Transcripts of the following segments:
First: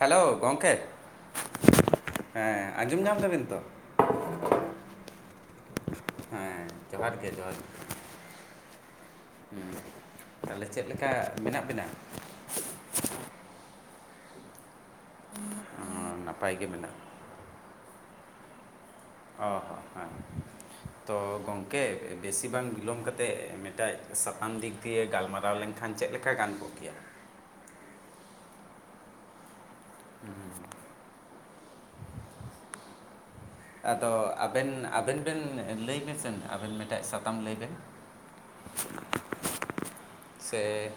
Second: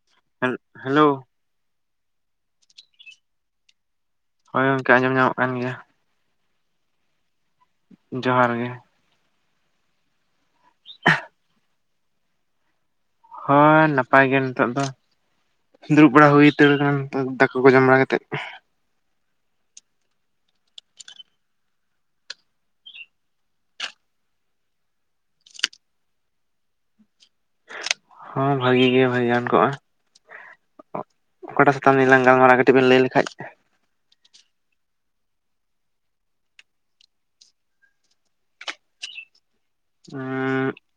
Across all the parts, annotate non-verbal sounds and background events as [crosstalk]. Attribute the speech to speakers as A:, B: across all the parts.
A: Hello
B: ᱦᱮᱞ
A: ᱜᱚᱝᱠᱮ
B: hello
A: ᱦᱮᱸ ᱟᱸᱡᱚᱢ ᱧᱟᱢ ᱫᱟᱵᱤᱱ ᱛᱚ
B: ᱦᱳᱭ ᱜᱚᱝᱠᱮ ᱟᱸᱡᱚᱢ ᱧᱟᱢᱚᱜ ᱠᱟᱱ ᱜᱮᱭᱟ᱾
A: ᱦᱮᱸ ᱡᱚᱦᱟᱨ ᱜᱮ ᱡᱚᱦᱟᱨ
B: ᱡᱚᱦᱟᱨ ᱜᱮ
A: ᱦᱮᱸ ᱛᱟᱦᱚᱞᱮ ᱪᱮᱫ ᱞᱮᱠᱟ ᱢᱮᱱᱟᱜ ᱵᱤᱱᱟ?
B: ᱦᱳᱭ ᱱᱟᱯᱟᱭ ᱜᱮ ᱱᱤᱛᱳᱜ ᱫᱚ
A: ᱚ,
B: ᱫᱩᱲᱩᱵ ᱵᱟᱲᱟ ᱦᱩᱭ
A: ᱱᱟᱯᱟᱭ ᱜᱮ
B: ᱩᱛᱟᱹᱨ
A: ᱢᱮᱱᱟᱜ
B: ᱠᱟᱱᱟ ᱫᱟᱠᱟ ᱠᱩ ᱡᱚᱢ ᱵᱟᱲᱟ ᱠᱟᱛᱮᱜ
A: ᱚ ᱦᱚᱸ ᱦᱮᱸ ᱦᱮ ᱛᱚ ᱜᱚᱝᱠᱮ ᱵᱮᱥᱤ ᱵᱟᱝ ᱵᱤᱞᱚᱢ ᱠᱟᱛᱮᱜ ᱢᱤᱫᱴᱟᱜ ᱥᱟᱛᱟᱢ ᱫᱤᱠ ᱫᱤᱭᱮ ᱜᱟᱞᱢᱟᱨᱟᱣ ᱞᱮᱱ ᱠᱷᱟᱱ ᱪᱮᱜ ᱞᱮᱠᱟ ᱜᱟᱱ ᱠᱚᱜ ᱠᱮᱭᱟ
B: ᱦᱚᱸ ᱵᱷᱟᱹᱜᱤ ᱜᱮ ᱵᱷᱟᱹᱜ ᱜᱟᱱ ᱠᱚᱜᱼᱟ ᱚᱠᱟᱴᱟᱜ ᱥᱟᱛᱟᱢ ᱱᱤᱭᱟᱹ ᱞᱟᱝ ᱜᱟᱞᱢᱟᱨᱟᱜ ᱠᱟᱹᱴᱤᱡ ᱵᱮᱱ ᱞᱟᱹᱭ ᱞᱮᱠᱷᱟᱡ
A: ᱟᱫᱚ ᱟᱵᱮᱱ ᱟᱵᱮᱱ ᱵᱮᱱ ᱮᱸ ᱞᱟᱹᱭ ᱵᱮ ᱥᱮᱱ ᱟᱵᱮᱱ ᱢᱤᱫᱴᱮᱱ ᱥᱟᱛᱟᱢ ᱞᱟᱹᱭ ᱵᱮᱱ
B: ᱩᱸ
A: ᱥᱮ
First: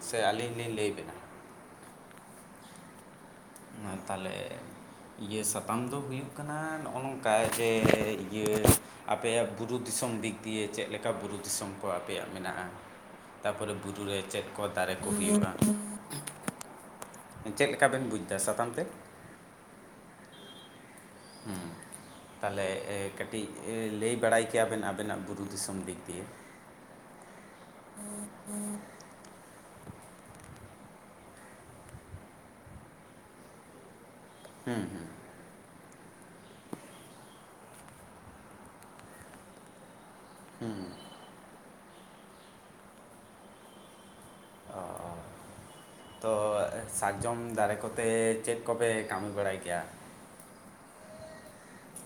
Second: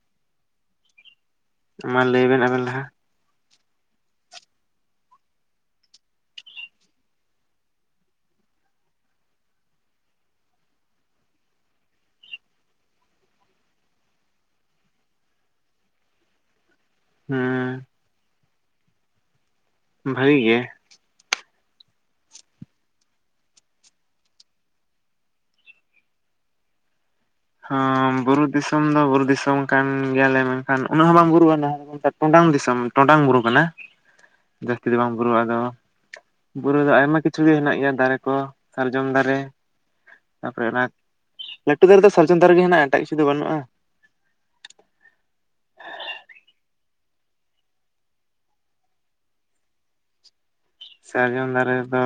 A: ᱥᱮ ᱟᱹᱞᱤᱧ ᱞᱤᱧ ᱞᱟᱹᱭ ᱵᱮᱱᱟ?
B: ᱢᱟ ᱞᱟᱹᱭ ᱵᱮᱱ ᱟᱵᱮᱱ ᱞᱟᱦᱟ
A: ᱢᱟ ᱛᱟᱦᱚᱞᱮ ᱤᱭᱟᱹ ᱥᱟᱛᱟᱢ ᱫᱚ ᱦᱩᱭᱩᱜ ᱠᱟᱱᱟ ᱱᱚᱜᱼᱚ ᱱᱚᱝᱠᱟ ᱡᱮ ᱤᱭᱟᱹ ᱟᱯᱮᱭᱟᱜ ᱵᱩᱨᱩ ᱫᱤᱥᱚᱢ ᱫᱤᱠ ᱫᱤᱭᱮ ᱪᱮᱫ ᱞᱮᱠᱟ ᱵᱩᱨᱩ ᱫᱤᱥᱚᱢ ᱠᱚ ᱟᱯᱮᱭᱟᱜ ᱢᱮᱱᱟᱜᱼᱟ? ᱛᱟᱨᱯᱚᱨᱮ ᱵᱩᱨᱩ ᱨᱮ ᱪᱮᱫ ᱠᱚ ᱫᱟᱨᱮ ᱠᱚ ᱦᱩᱭᱩᱜᱼᱟ? ᱪᱮᱫ
B: ᱦᱩᱸ
A: ᱞᱮᱠᱟ ᱵᱮᱱ ᱵᱩᱡᱽ ᱫᱟ ᱥᱟᱛᱟᱢ ᱛᱮᱜ
B: ᱵᱷᱟᱹᱜᱤ ᱜᱮ
A: ᱦᱩᱸ ᱛᱟᱦᱚᱞᱮ ᱮ ᱠᱟᱹᱴᱤᱡ ᱞᱟᱹᱭ ᱵᱟᱲᱟᱭ ᱠᱮᱭᱟᱵᱮᱱ ᱟᱵᱮᱱᱟᱜ ᱵᱩᱨᱩ ᱫᱤᱥᱚᱢ ᱫᱤᱠ ᱫᱤᱭᱮ
B: ᱦᱚᱸ ᱵᱩᱨᱩ ᱫᱤᱥᱚᱢ ᱫᱚ ᱵᱩᱨᱩ ᱫᱤᱥᱚᱢ ᱠᱟᱱ ᱜᱮᱭᱟᱞᱮ ᱢᱮᱱᱠᱷᱟᱱ ᱩᱱᱟᱹᱜ ᱦᱚᱸ ᱵᱟᱝ ᱵᱩᱨᱩᱣᱟ ᱱᱟᱜ ᱴᱚᱸᱰᱟᱝ ᱫᱤᱥᱚᱢ ᱴᱚᱸᱰᱟᱝ ᱵᱩᱨᱩ ᱠᱟᱱᱟ
A: [inaudible]
B: ᱡᱟᱹᱥᱛᱤ ᱫᱚ ᱵᱟᱝ ᱵᱩᱨᱩᱣᱟ ᱟᱫᱚ ᱵᱩᱨᱩ ᱫᱚ ᱟᱭᱢᱟ ᱠᱤᱪᱷᱩ ᱜᱮ ᱦᱮᱱᱟᱜ ᱜᱮᱭᱟ ᱫᱟᱨᱮ ᱠᱚ ᱥᱟᱨᱡᱚᱢ ᱫᱟᱨᱮ ᱛᱟᱯᱚᱨᱮ ᱚᱱᱟ ᱞᱟᱹᱴᱩ ᱫᱟᱨᱮ ᱫᱚ ᱥᱚᱨᱡᱚᱢ ᱫᱟᱨᱮ ᱜᱮ ᱦᱮᱱᱟᱜᱼᱟ, ᱮᱴᱟᱜ ᱠᱤᱪᱷᱩ ᱫᱚ ᱵᱟᱹᱱᱩᱜᱼᱟ᱾
A: ᱚ ᱛᱚ ᱥᱟᱨᱡᱚᱢ ᱫᱟᱨᱮ ᱠᱚᱛᱮ ᱪᱮᱫ ᱠᱚᱯᱮ ᱠᱟᱹᱢᱤ ᱵᱟᱲᱟᱭ ᱜᱮᱭᱟ?
B: ᱥᱟᱨᱡᱚᱢ ᱫᱟᱨᱮ ᱫᱚ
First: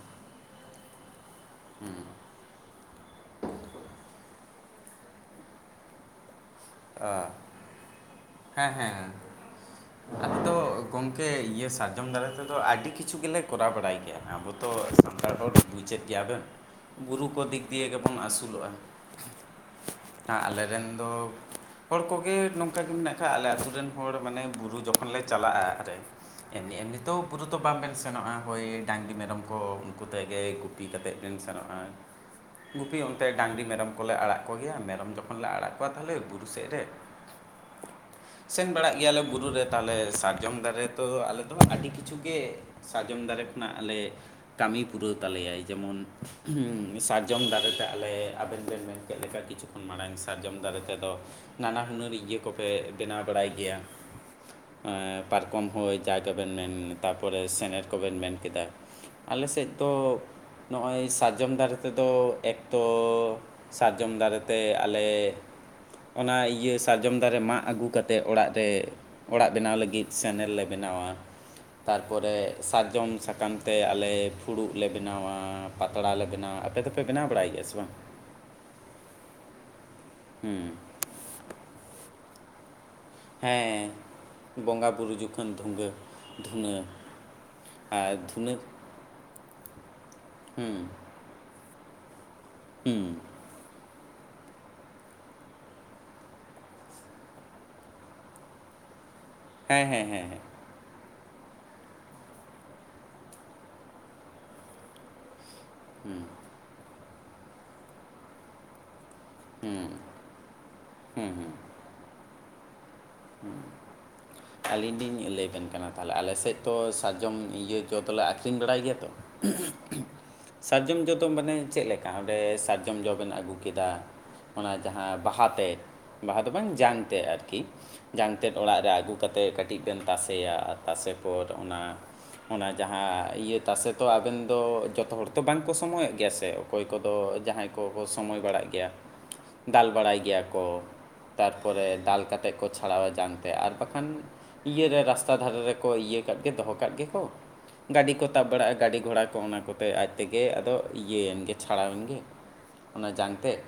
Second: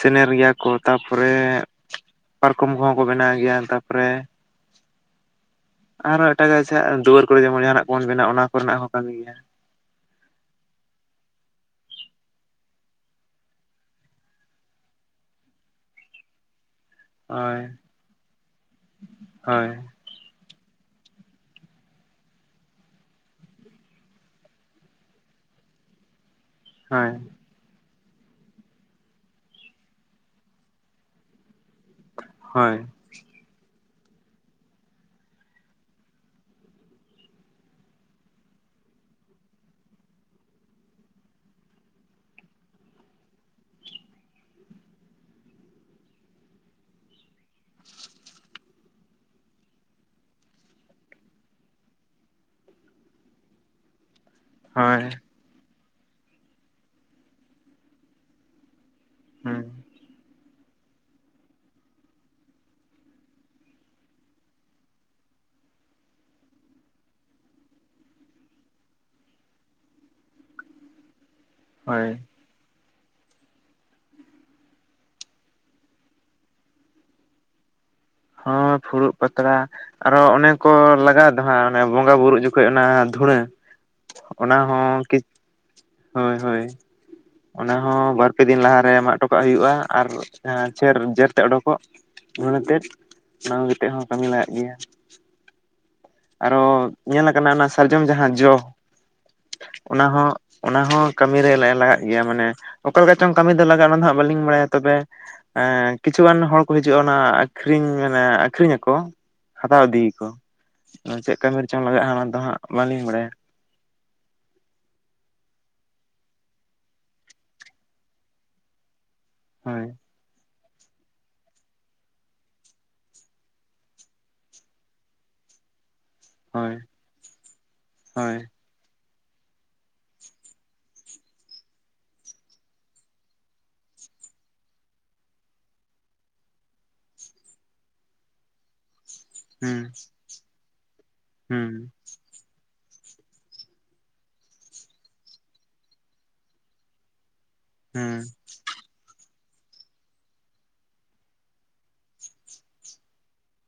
B: ᱥᱮᱱᱮᱨ ᱜᱮᱭᱟ ᱠᱚ ᱛᱟᱯᱚᱨᱮ ᱯᱟᱨ ᱠᱚᱢ ᱠᱚᱦᱚᱸ ᱠᱚ ᱵᱮᱱᱟᱣ ᱜᱮᱭᱟ ᱛᱟᱯᱚᱨᱮ ᱟᱨᱦᱚᱸ ᱮᱴᱟᱜᱟᱜ ᱟᱪᱷᱟ ᱫᱩᱣᱟᱹᱨ ᱠᱚᱨᱮ ᱡᱮᱢᱚᱱ ᱡᱟᱦᱟᱱᱟᱜ ᱵᱚᱱ ᱵᱮᱱᱟ ᱚᱱᱟ ᱠᱚᱨᱮᱱᱟᱜ ᱦᱚᱸ ᱠᱟᱹᱢᱤ ᱜᱮᱭᱟ
A: ᱟᱫᱚ ᱜᱚᱝᱠᱮ ᱤᱭᱟᱹ ᱥᱟᱨᱡᱚᱢ ᱫᱟᱨᱮ ᱛᱮᱫᱚ ᱟᱹᱰᱤ ᱠᱤᱪᱷᱩ ᱜᱮᱞᱮ ᱠᱚᱨᱟᱣ ᱵᱟᱲᱟᱭ ᱜᱮᱭᱟ ᱟᱵᱚ ᱛᱚ ᱥᱟᱱᱛᱟᱲ ᱦᱚᱲ ᱵᱩᱡᱮᱫ ᱜᱮᱭᱟᱵᱚᱱ, ᱵᱩᱨᱩ ᱠᱚ
B: ᱦᱳᱭ
A: ᱫᱤᱠ ᱫᱤᱭᱮ ᱜᱮᱵᱚᱱ ᱟᱹᱥᱩᱞᱚᱜᱼᱟ ᱾
B: ᱦᱳᱭ
A: ᱟ ᱟᱞᱮᱨᱮᱱ ᱫᱚ ᱦᱚᱲ ᱠᱚᱜᱮ ᱱᱚᱝᱠᱟ ᱜᱮ ᱢᱮᱱᱟᱜ ᱠᱟᱜ ᱟᱞᱮ ᱟᱹᱛᱩ ᱨᱮᱱ ᱦᱚᱲ ᱢᱟᱱᱮ ᱵᱩᱨᱩ ᱡᱚᱠᱷᱚᱱ ᱞᱮ ᱪᱟᱞᱟᱜᱼᱟ ᱨᱮ ᱮ ᱮᱢᱱᱤ
B: ᱦᱳᱭ
A: ᱛᱮᱣᱚ ᱵᱩᱨᱩ ᱫᱚ ᱵᱟᱝᱵᱮᱱ ᱥᱮᱱᱚᱜᱼᱟ ᱦᱳᱭ ᱰᱟᱝᱨᱤ ᱢᱮᱨᱚᱢ ᱠᱚ ᱩᱝᱠᱩ ᱛᱮᱜᱮ ᱜᱩᱯᱤ ᱠᱟᱛᱮᱫ ᱵᱮᱱ ᱥᱮᱱᱚᱜᱼᱟ
B: ᱦᱳᱭ
A: ᱜᱩᱯᱤ ᱚᱱᱛᱮ ᱰᱟᱝᱨᱤ ᱢᱮᱨᱚᱢ ᱠᱚᱞᱮ ᱟᱲᱟᱜ ᱠᱚ ᱜᱮᱭᱟ ᱢᱮᱨᱚᱢ ᱡᱚᱠᱷᱚᱱ ᱞᱮ ᱟᱲᱟᱜ ᱠᱚᱣᱟ ᱛᱟᱦᱚᱞᱮ ᱵᱩᱨᱩ ᱥᱮᱜ ᱨᱮ ᱥᱮᱱ ᱵᱟᱲᱟᱜ ᱜᱮᱭᱟᱞᱮ ᱵᱩᱨᱩ ᱨᱮ ᱛᱟᱦᱞᱮ ᱥᱟᱨᱡᱚᱢ ᱫᱟᱨᱮ ᱛᱚ ᱟᱞᱮ ᱫᱚ ᱟᱹᱰᱤ ᱠᱤᱪᱷᱩ ᱜᱮ ᱥᱟᱨᱡᱚᱢ ᱫᱟᱨᱮ ᱠᱷᱚᱱᱟᱜ ᱟᱞᱮ ᱠᱟᱹᱢᱤ ᱯᱩᱨᱟᱹᱣ ᱛᱟᱞᱮᱭᱟᱭ, ᱡᱮᱢᱚᱱ ᱩᱸ ᱥᱟᱨᱡᱚᱢ ᱫᱟᱨᱮ ᱛᱮ ᱟᱞᱮ ᱟᱵᱮᱱ ᱵᱮᱱ ᱢᱮᱱ ᱠᱮᱫ ᱞᱮᱠᱟᱜᱤ ᱡᱚᱠᱷᱚᱱ ᱢᱟᱲᱟᱝ ᱥᱟᱨᱡᱚᱢ ᱫᱟᱨᱮ ᱛᱮᱫᱚ ᱱᱟᱱᱟ ᱦᱩᱱᱟᱹᱨ ᱤᱭᱟᱹ ᱠᱚᱯᱮ ᱵᱮᱱᱟᱣ ᱵᱟᱲᱟᱭ ᱜᱮᱭᱟ
B: ᱦᱳᱭ
A: ᱮᱸ ᱯᱟᱨᱠᱚᱢ ᱦᱚᱭ ᱡᱟᱜᱮ ᱵᱮᱱ ᱢᱮᱱ ᱛᱟᱨᱯᱚᱨᱮ ᱥᱮᱱᱮᱨ ᱠᱚᱵᱮᱱ ᱢᱮᱱ ᱠᱮᱫᱟ ᱟᱞᱮ
B: ᱦᱩᱸ
A: ᱥᱮᱫ ᱫᱚ ᱱᱚᱜᱼᱚᱭ ᱥᱟᱨᱡᱚᱢ ᱫᱟᱨᱮ ᱛᱮᱫᱚ ᱮᱠᱛᱚ ᱥᱟᱨᱡᱚᱢ ᱫᱟᱨᱮ ᱛᱮ ᱟᱞᱮ ᱚᱱᱟ ᱤᱭᱟᱹ ᱥᱟᱨᱡᱚᱢ ᱫᱟᱨᱮ ᱢᱟᱜ ᱟᱹᱜᱩ ᱠᱟᱛᱮᱜ ᱚᱲᱟᱜ ᱨᱮ ᱚᱲᱟᱜ ᱵᱮᱱᱟᱣ ᱞᱟᱹᱜᱤᱫ ᱥᱮᱱᱮᱨ ᱞᱮ ᱵᱮᱱᱟᱣᱟ,
B: ᱦᱳᱭ
A: ᱛᱟᱨᱯᱚᱨᱮ ᱥᱟᱨᱡᱚᱢ ᱥᱟᱠᱟᱢ ᱛᱮ ᱟᱞᱮ ᱯᱷᱩᱲᱩᱜ ᱞᱮ ᱵᱮᱱᱟᱣᱟ ᱯᱟᱛᱲᱟ ᱞᱮ ᱵᱮᱱᱟᱣᱟ, ᱟᱯᱮ ᱫᱚᱯᱮ ᱵᱮᱱᱟᱣ ᱵᱟᱲᱟᱭ ᱜᱮᱭᱟ ᱥᱮ ᱵᱟᱝ?
B: ᱦᱳᱸ ᱯᱷᱩᱲᱩᱜ ᱯᱟᱛᱲᱟ ᱟᱨᱚ ᱚᱱᱮ ᱠᱚ
A: ᱦᱮᱸ
B: ᱞᱟᱜᱟᱣ ᱫᱚ ᱦᱟᱸᱜ ᱚᱱᱮ ᱵᱚᱸᱜᱟ ᱵᱩᱨᱩᱜ ᱡᱚ ᱠᱷᱚᱡ ᱚᱱᱟ ᱫᱷᱩᱲᱟᱹ ᱚᱱᱟ ᱦᱚᱸ ᱠᱤ
A: ᱢᱮᱱ ᱫᱷᱩᱸᱜᱟ
B: ᱦᱳᱭ ᱦᱳᱭ ᱚᱱᱟ ᱦᱚᱸ ᱵᱟᱨ ᱯᱮ
A: ᱫᱷᱩᱱᱟᱹ
B: ᱫᱤᱱ ᱞᱟᱦᱟᱨᱮ ᱢᱟᱜ ᱦᱚᱴᱚᱠᱟᱜ ᱦᱩᱭᱩᱜᱼᱟ ᱟᱨ
A: ᱦᱩᱸ,
B: ᱡᱮᱨ ᱛᱮ ᱚᱰᱚᱠ [unintelligible] ᱛᱮᱫ
A: ᱦᱩᱸ᱾
B: ᱚᱱᱟ ᱠᱟᱛᱮᱫ ᱦᱚᱸ ᱠᱟᱹᱢᱤ ᱞᱟᱜᱟᱜ ᱜᱮᱭᱟ᱾ ᱟᱨᱚ ᱧᱮᱞ ᱟᱠᱟᱱᱟ ᱚᱱᱟ ᱥᱟᱨᱡᱚᱢ ᱡᱟᱦᱟᱸ ᱡᱚ
A: ᱦᱮᱸ, ᱦᱮᱸ,
B: ᱚᱱᱟ
A: ᱦᱮᱸ, ᱦᱮᱸ,
B: ᱦᱚᱸ ᱚᱱᱟ ᱦᱚᱸ ᱠᱟᱹᱢᱤᱨᱮ ᱞᱟᱜᱟᱜ ᱜᱮᱭᱟ ᱢᱟᱱᱮ ᱚᱠᱟ ᱞᱮᱠᱟ ᱪᱚᱝ ᱠᱟᱹᱢᱤ ᱫᱚ ᱞᱟᱜᱟᱜᱼᱟ ᱚᱱᱟ ᱫᱚ ᱦᱟᱜ ᱵᱟᱹᱞᱤᱧ ᱵᱟᱲᱟᱭᱟ ᱛᱚᱵᱮ ᱠᱤᱪᱷᱩ
A: ᱦᱩᱸ᱾
B: ᱜᱟᱱ ᱦᱚᱲ ᱠᱚ ᱦᱤᱡᱩᱜᱼᱟ ᱚᱱᱟ ᱟᱠᱷᱨᱤᱧ ᱢᱟᱱᱮ ᱟᱠᱷᱨᱤᱧ ᱟᱠᱚ ᱦᱟᱛᱟᱣ ᱤᱫᱤᱭᱟᱠᱚ ᱪᱮᱫ ᱠᱟᱹᱢᱤ ᱨᱮᱪᱚᱝ ᱞᱟᱜᱟᱜᱼᱟ ᱚᱱᱟ ᱫᱚ ᱦᱟᱸᱜ ᱵᱟᱞᱤᱧ ᱵᱟᱲᱟᱭᱟ
A: ᱟᱹᱞᱤᱧ ᱞᱤᱧ ᱞᱟᱹᱭ ᱟᱵᱮᱱ ᱠᱟᱱᱟ ᱛᱟᱦᱚᱞᱮ ᱟᱞᱮᱥᱮᱫ ᱛᱚ ᱥᱟᱨᱡᱚᱢ ᱤᱭᱟᱹ ᱡᱚ ᱫᱚᱞᱮ ᱟᱠᱷᱨᱤᱧ ᱵᱟᱲᱟᱭ ᱜᱮᱭᱟ ᱛᱚ
B: ᱦᱳᱭ
A: ᱥᱟᱨᱡᱚᱢ ᱡᱚ ᱫᱚ ᱢᱟᱱᱮ ᱪᱮᱫ ᱞᱮᱠᱟ ᱚᱸᱰᱮ ᱥᱟᱨᱡᱚᱢ ᱡᱚ ᱵᱮᱱ ᱟᱹᱜᱩ ᱠᱮᱫᱟ ᱚᱱᱟ ᱡᱟᱦᱟᱸ ᱵᱟᱦᱟ ᱛᱮᱫ ᱵᱟᱦᱟ ᱫᱚ
B: ᱦᱳᱭ
A: ᱵᱟᱝ ᱡᱟᱝ ᱛᱮᱫ ᱟᱨᱠᱤ
B: ᱦᱳᱭ
A: ᱡᱟᱝ ᱛᱮᱫ ᱚᱲᱟᱜ ᱨᱮ ᱟᱹᱜᱩ ᱠᱟᱛᱮᱫ ᱠᱟᱹᱴᱤᱡ ᱵᱮᱱ ᱛᱟᱥᱮᱭᱟ ᱛᱟᱥᱮ ᱯᱚᱨ ᱚᱱᱟ ᱚᱱᱟ ᱡᱟᱦᱟᱸ ᱤᱭᱟᱹ ᱛᱟᱥᱮ ᱛᱚ ᱟᱵᱮᱱ ᱫᱚ ᱡᱚᱛᱚ ᱦᱚᱲ ᱛᱚ ᱵᱟᱝ ᱠᱚ ᱥᱚᱢᱚᱭ ᱼᱚᱜ ᱜᱮᱭᱟ ᱥᱮ ᱚᱠᱚᱭ ᱠᱚᱫᱚ ᱡᱟᱦᱟᱸᱭ ᱠᱚᱠᱚ ᱥᱚᱢᱚᱭ ᱵᱟᱲᱟᱜ ᱜᱮᱭᱟ ᱫᱟᱞ
B: ᱦᱩᱸ
A: ᱵᱟᱲᱟᱭ ᱜᱮᱭᱟ ᱠᱚ
B: ᱦᱩᱸ
A: ᱛᱟᱨᱯᱚᱨᱮ ᱫᱟᱞ ᱠᱟᱛᱮ ᱠᱚ ᱪᱷᱟᱲᱟᱣᱟ ᱡᱟᱝ ᱛᱮ ᱟᱨ ᱵᱟᱠᱷᱟᱱ ᱤᱭᱟᱹᱨᱮ ᱨᱟᱥᱛᱟ ᱫᱷᱟᱨᱮ ᱨᱮᱠᱚ ᱤᱭᱟᱹ ᱠᱟᱜ ᱜᱮ ᱫᱚᱦᱚ ᱠᱟᱜ ᱜᱮᱠᱚ ᱜᱟᱹᱰᱤ
B: ᱦᱩᱸ
A: ᱠᱚ ᱛᱟᱵ ᱵᱟᱲᱟᱜᱼᱟ ᱜᱟᱹᱰᱤ ᱜᱷᱚᱲᱟ ᱠᱚ ᱚᱱᱟ ᱠᱚᱛᱮ ᱟᱡ ᱛᱮᱜᱮ ᱟᱫᱚ ᱤᱭᱟᱹᱭᱮᱱ ᱜᱮ ᱪᱷᱟᱲᱟᱣᱮᱱ ᱜᱮ ᱚᱱᱟ ᱡᱟᱝ ᱛᱮᱫ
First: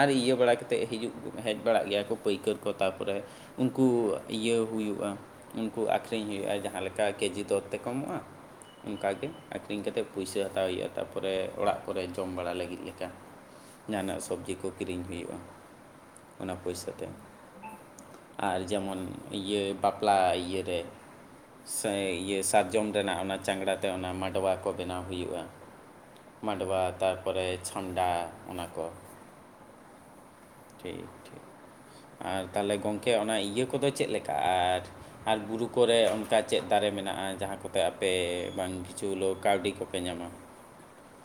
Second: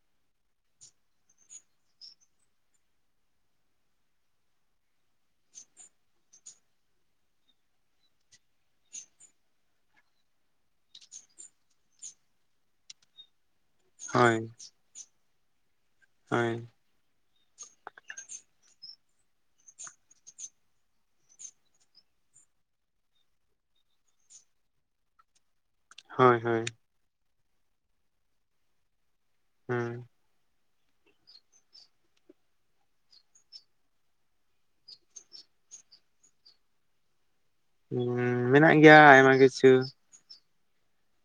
A: ᱟᱨ ᱤᱭᱟᱹ ᱵᱟᱲᱟ ᱠᱟᱛᱮᱫ ᱦᱤᱡᱩᱜ ᱦᱮᱡ ᱵᱟᱲᱟᱜ ᱜᱮᱭᱟ ᱠᱚ ᱯᱟᱹᱭᱠᱟᱹᱨ ᱠᱚ ᱛᱟᱨᱯᱚᱨᱮ ᱩᱱᱠᱩ ᱤᱭᱟᱹ ᱦᱩᱭᱩᱜᱼᱟ ᱩᱱᱠᱩ ᱟᱠᱷᱨᱤᱧ ᱦᱩᱭᱩᱜᱼᱟ ᱡᱟᱦᱟᱸ ᱞᱮᱠᱟ ᱠᱮᱡᱤ ᱫᱚᱨ ᱛᱮᱠᱚ ᱮᱢᱚᱜᱼᱟ ᱚᱱᱠᱟᱟᱜ ᱜᱮ ᱟᱠᱷᱨᱤᱧ ᱠᱟᱛᱮᱜ ᱯᱩᱭᱥᱟᱹ ᱦᱟᱛᱟᱣ ᱦᱩᱭᱩᱜᱼᱟ ᱛᱟᱯᱚᱨᱮ ᱚᱲᱟᱜ ᱠᱚᱨᱮ ᱡᱚᱢ ᱵᱟᱲᱟ ᱞᱟᱹᱜᱤᱫ ᱞᱮᱠᱟ ᱡᱟᱦᱟᱱᱟᱜ
B: ᱦᱳᱭ
A: ᱥᱚᱵᱽᱡᱤ ᱠᱚ ᱠᱤᱨᱤᱧ ᱦᱩᱭᱩᱜᱼᱟ
B: ᱦᱳᱭ
A: ᱚᱱᱟ ᱯᱚᱭᱥᱟ ᱛᱮ ᱟᱨ ᱡᱮᱢᱚᱱ ᱤᱭᱟᱹ ᱵᱟᱯᱞᱟ ᱤᱭᱟᱹᱨᱮ ᱥᱮ ᱤᱭᱟᱹ ᱥᱟᱨᱡᱚᱢ ᱨᱮᱱᱟᱜ ᱚᱱᱟ ᱪᱟᱝᱲᱟ ᱛᱮ ᱚᱱᱟ ᱢᱟᱰᱣᱟ ᱠᱚ ᱵᱮᱱᱟᱣ ᱦᱩᱭᱩᱜᱼᱟ
B: ᱦᱳᱭ ᱦᱳᱭ
A: ᱢᱟᱰᱚᱣᱟ ᱛᱟᱨᱯᱚᱨᱮ ᱪᱷᱟᱢᱰᱟ ᱚᱱᱟ ᱠᱚ
B: ᱦᱩᱸ
A: ᱴᱷᱤᱠ ᱴᱷᱤᱠ, ᱟᱨ ᱛᱟᱦᱚᱞᱮ ᱜᱚᱝᱠᱮ ᱚᱱᱟ ᱤᱭᱟᱹ ᱠᱚᱫᱚ ᱪᱮᱫ ᱞᱮᱠᱟ ᱟᱨ ᱟᱨ ᱵᱩᱨᱩ ᱠᱚᱨᱮ ᱚᱱᱠᱟ ᱪᱮᱫ ᱫᱟᱨᱮ ᱢᱮᱱᱟᱜᱼᱟ ᱡᱟᱦᱟᱸ ᱠᱚ ᱟᱯᱮ
B: ᱦᱩᱸ
A: ᱵᱟᱝ
B: ᱢᱮᱱᱟᱜ ᱜᱮᱭᱟ
A: ᱠᱤᱪᱷᱩ ᱦᱳᱞᱳ
B: ᱟᱭᱢᱟ
A: ᱠᱟᱹᱣᱰᱤ ᱠᱚᱯᱮ ᱧᱟᱢᱟ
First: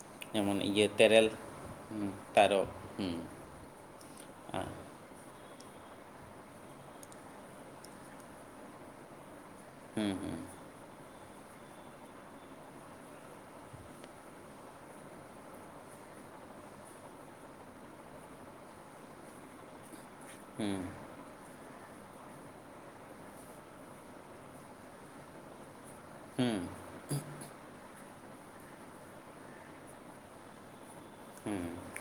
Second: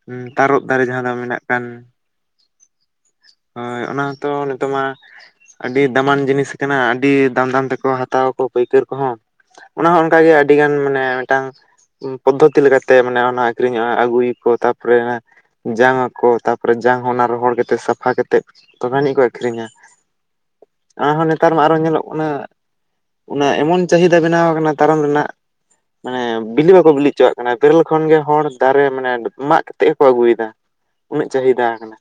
B: ᱦᱩ ᱸ ᱛᱟᱨᱚᱯ ᱫᱟᱨᱮ ᱡᱟᱦᱟᱸ ᱫᱚ ᱢᱮᱱᱟᱜ ᱠᱟᱱ
A: ᱛᱟᱨᱚᱯ,
B: ᱦᱳᱭ ᱚᱱᱟ ᱦᱚᱛᱚ ᱱᱤᱛᱚᱜ ᱢᱟ, ᱟᱹᱰᱤ ᱫᱟᱢᱟᱱ ᱡᱤᱱᱤᱥ ᱠᱟᱱᱟ ᱟᱹᱰᱤ ᱫᱟᱢ ᱫᱟᱢ ᱛᱮᱠᱚ ᱦᱟᱛᱟᱣᱼᱟᱠ ᱯᱟᱹᱭᱠᱟᱹᱨ ᱠᱚᱦᱚᱸ, ᱚᱱᱟ ᱦᱚᱸ
A: ᱦᱮᱸ
B: ᱚᱱᱠᱟᱜᱮ
A: ᱦᱮᱸ
B: ᱟᱹᱰᱤ ᱜᱟᱱ ᱢᱟᱱᱮ ᱢᱮᱴᱴᱟᱝ ᱯᱚᱫᱽᱫᱷᱚᱛᱤ ᱞᱮᱠᱟᱛᱮ ᱢᱟᱱᱮ ᱚᱱᱟ ᱟᱠᱷᱨᱤᱧᱚᱜᱼᱟ ᱟᱹᱜᱩᱭ ᱟᱠᱚ ᱛᱟᱨᱯᱚᱨᱮ ᱡᱟᱝ ᱟᱠᱚ ᱛᱟᱯᱚᱨᱮ ᱡᱟᱝ ᱦᱚ ᱚᱱᱟ ᱨᱚᱦᱚᱲ ᱠᱟᱛᱮ ᱥᱟᱯ ᱯᱷᱟ ᱠᱟᱛᱮᱫ ᱛᱚᱵᱮ ᱟᱹᱱᱤᱡ ᱠᱚ ᱟᱹᱠᱷᱨᱤᱧᱟ ᱾
A: ᱦᱩᱸ
B: ᱚᱱᱟᱦᱚᱸ ᱱᱮᱛᱟᱨ ᱢᱟ ᱟᱨᱚ ᱧᱮᱞᱚᱜ ᱠᱟᱱᱟ ᱚᱱᱟ ᱮᱢᱚᱱ ᱪᱟᱦᱤᱫᱟ ᱵᱮᱱᱟᱣ ᱟᱠᱟᱱᱟ ᱛᱟᱨᱟᱢ ᱨᱮᱱᱟᱜ, ᱢᱟᱱᱮ
A: ᱦᱮᱸ
B: ᱵᱤᱞᱤ ᱵᱟᱠᱚ ᱵᱤᱞᱤ ᱦᱚᱪᱚᱣᱟᱜ ᱠᱟᱱᱟ ᱛᱚᱵᱩ, ᱡᱚ ᱠᱷᱚᱱ ᱜᱮ ᱦᱚᱲ ᱫᱟᱨᱮ ᱢᱟᱱᱮ ᱢᱟᱜ ᱠᱟᱛᱮᱫ ᱦᱚᱸᱠᱚ ᱟᱹᱜᱩᱭ ᱫᱟ, ᱩᱱᱟᱹᱜ ᱪᱟᱹᱦᱤ
A: ᱦᱮᱸ
B: ᱫᱟ ᱟᱠᱟᱱᱟ᱾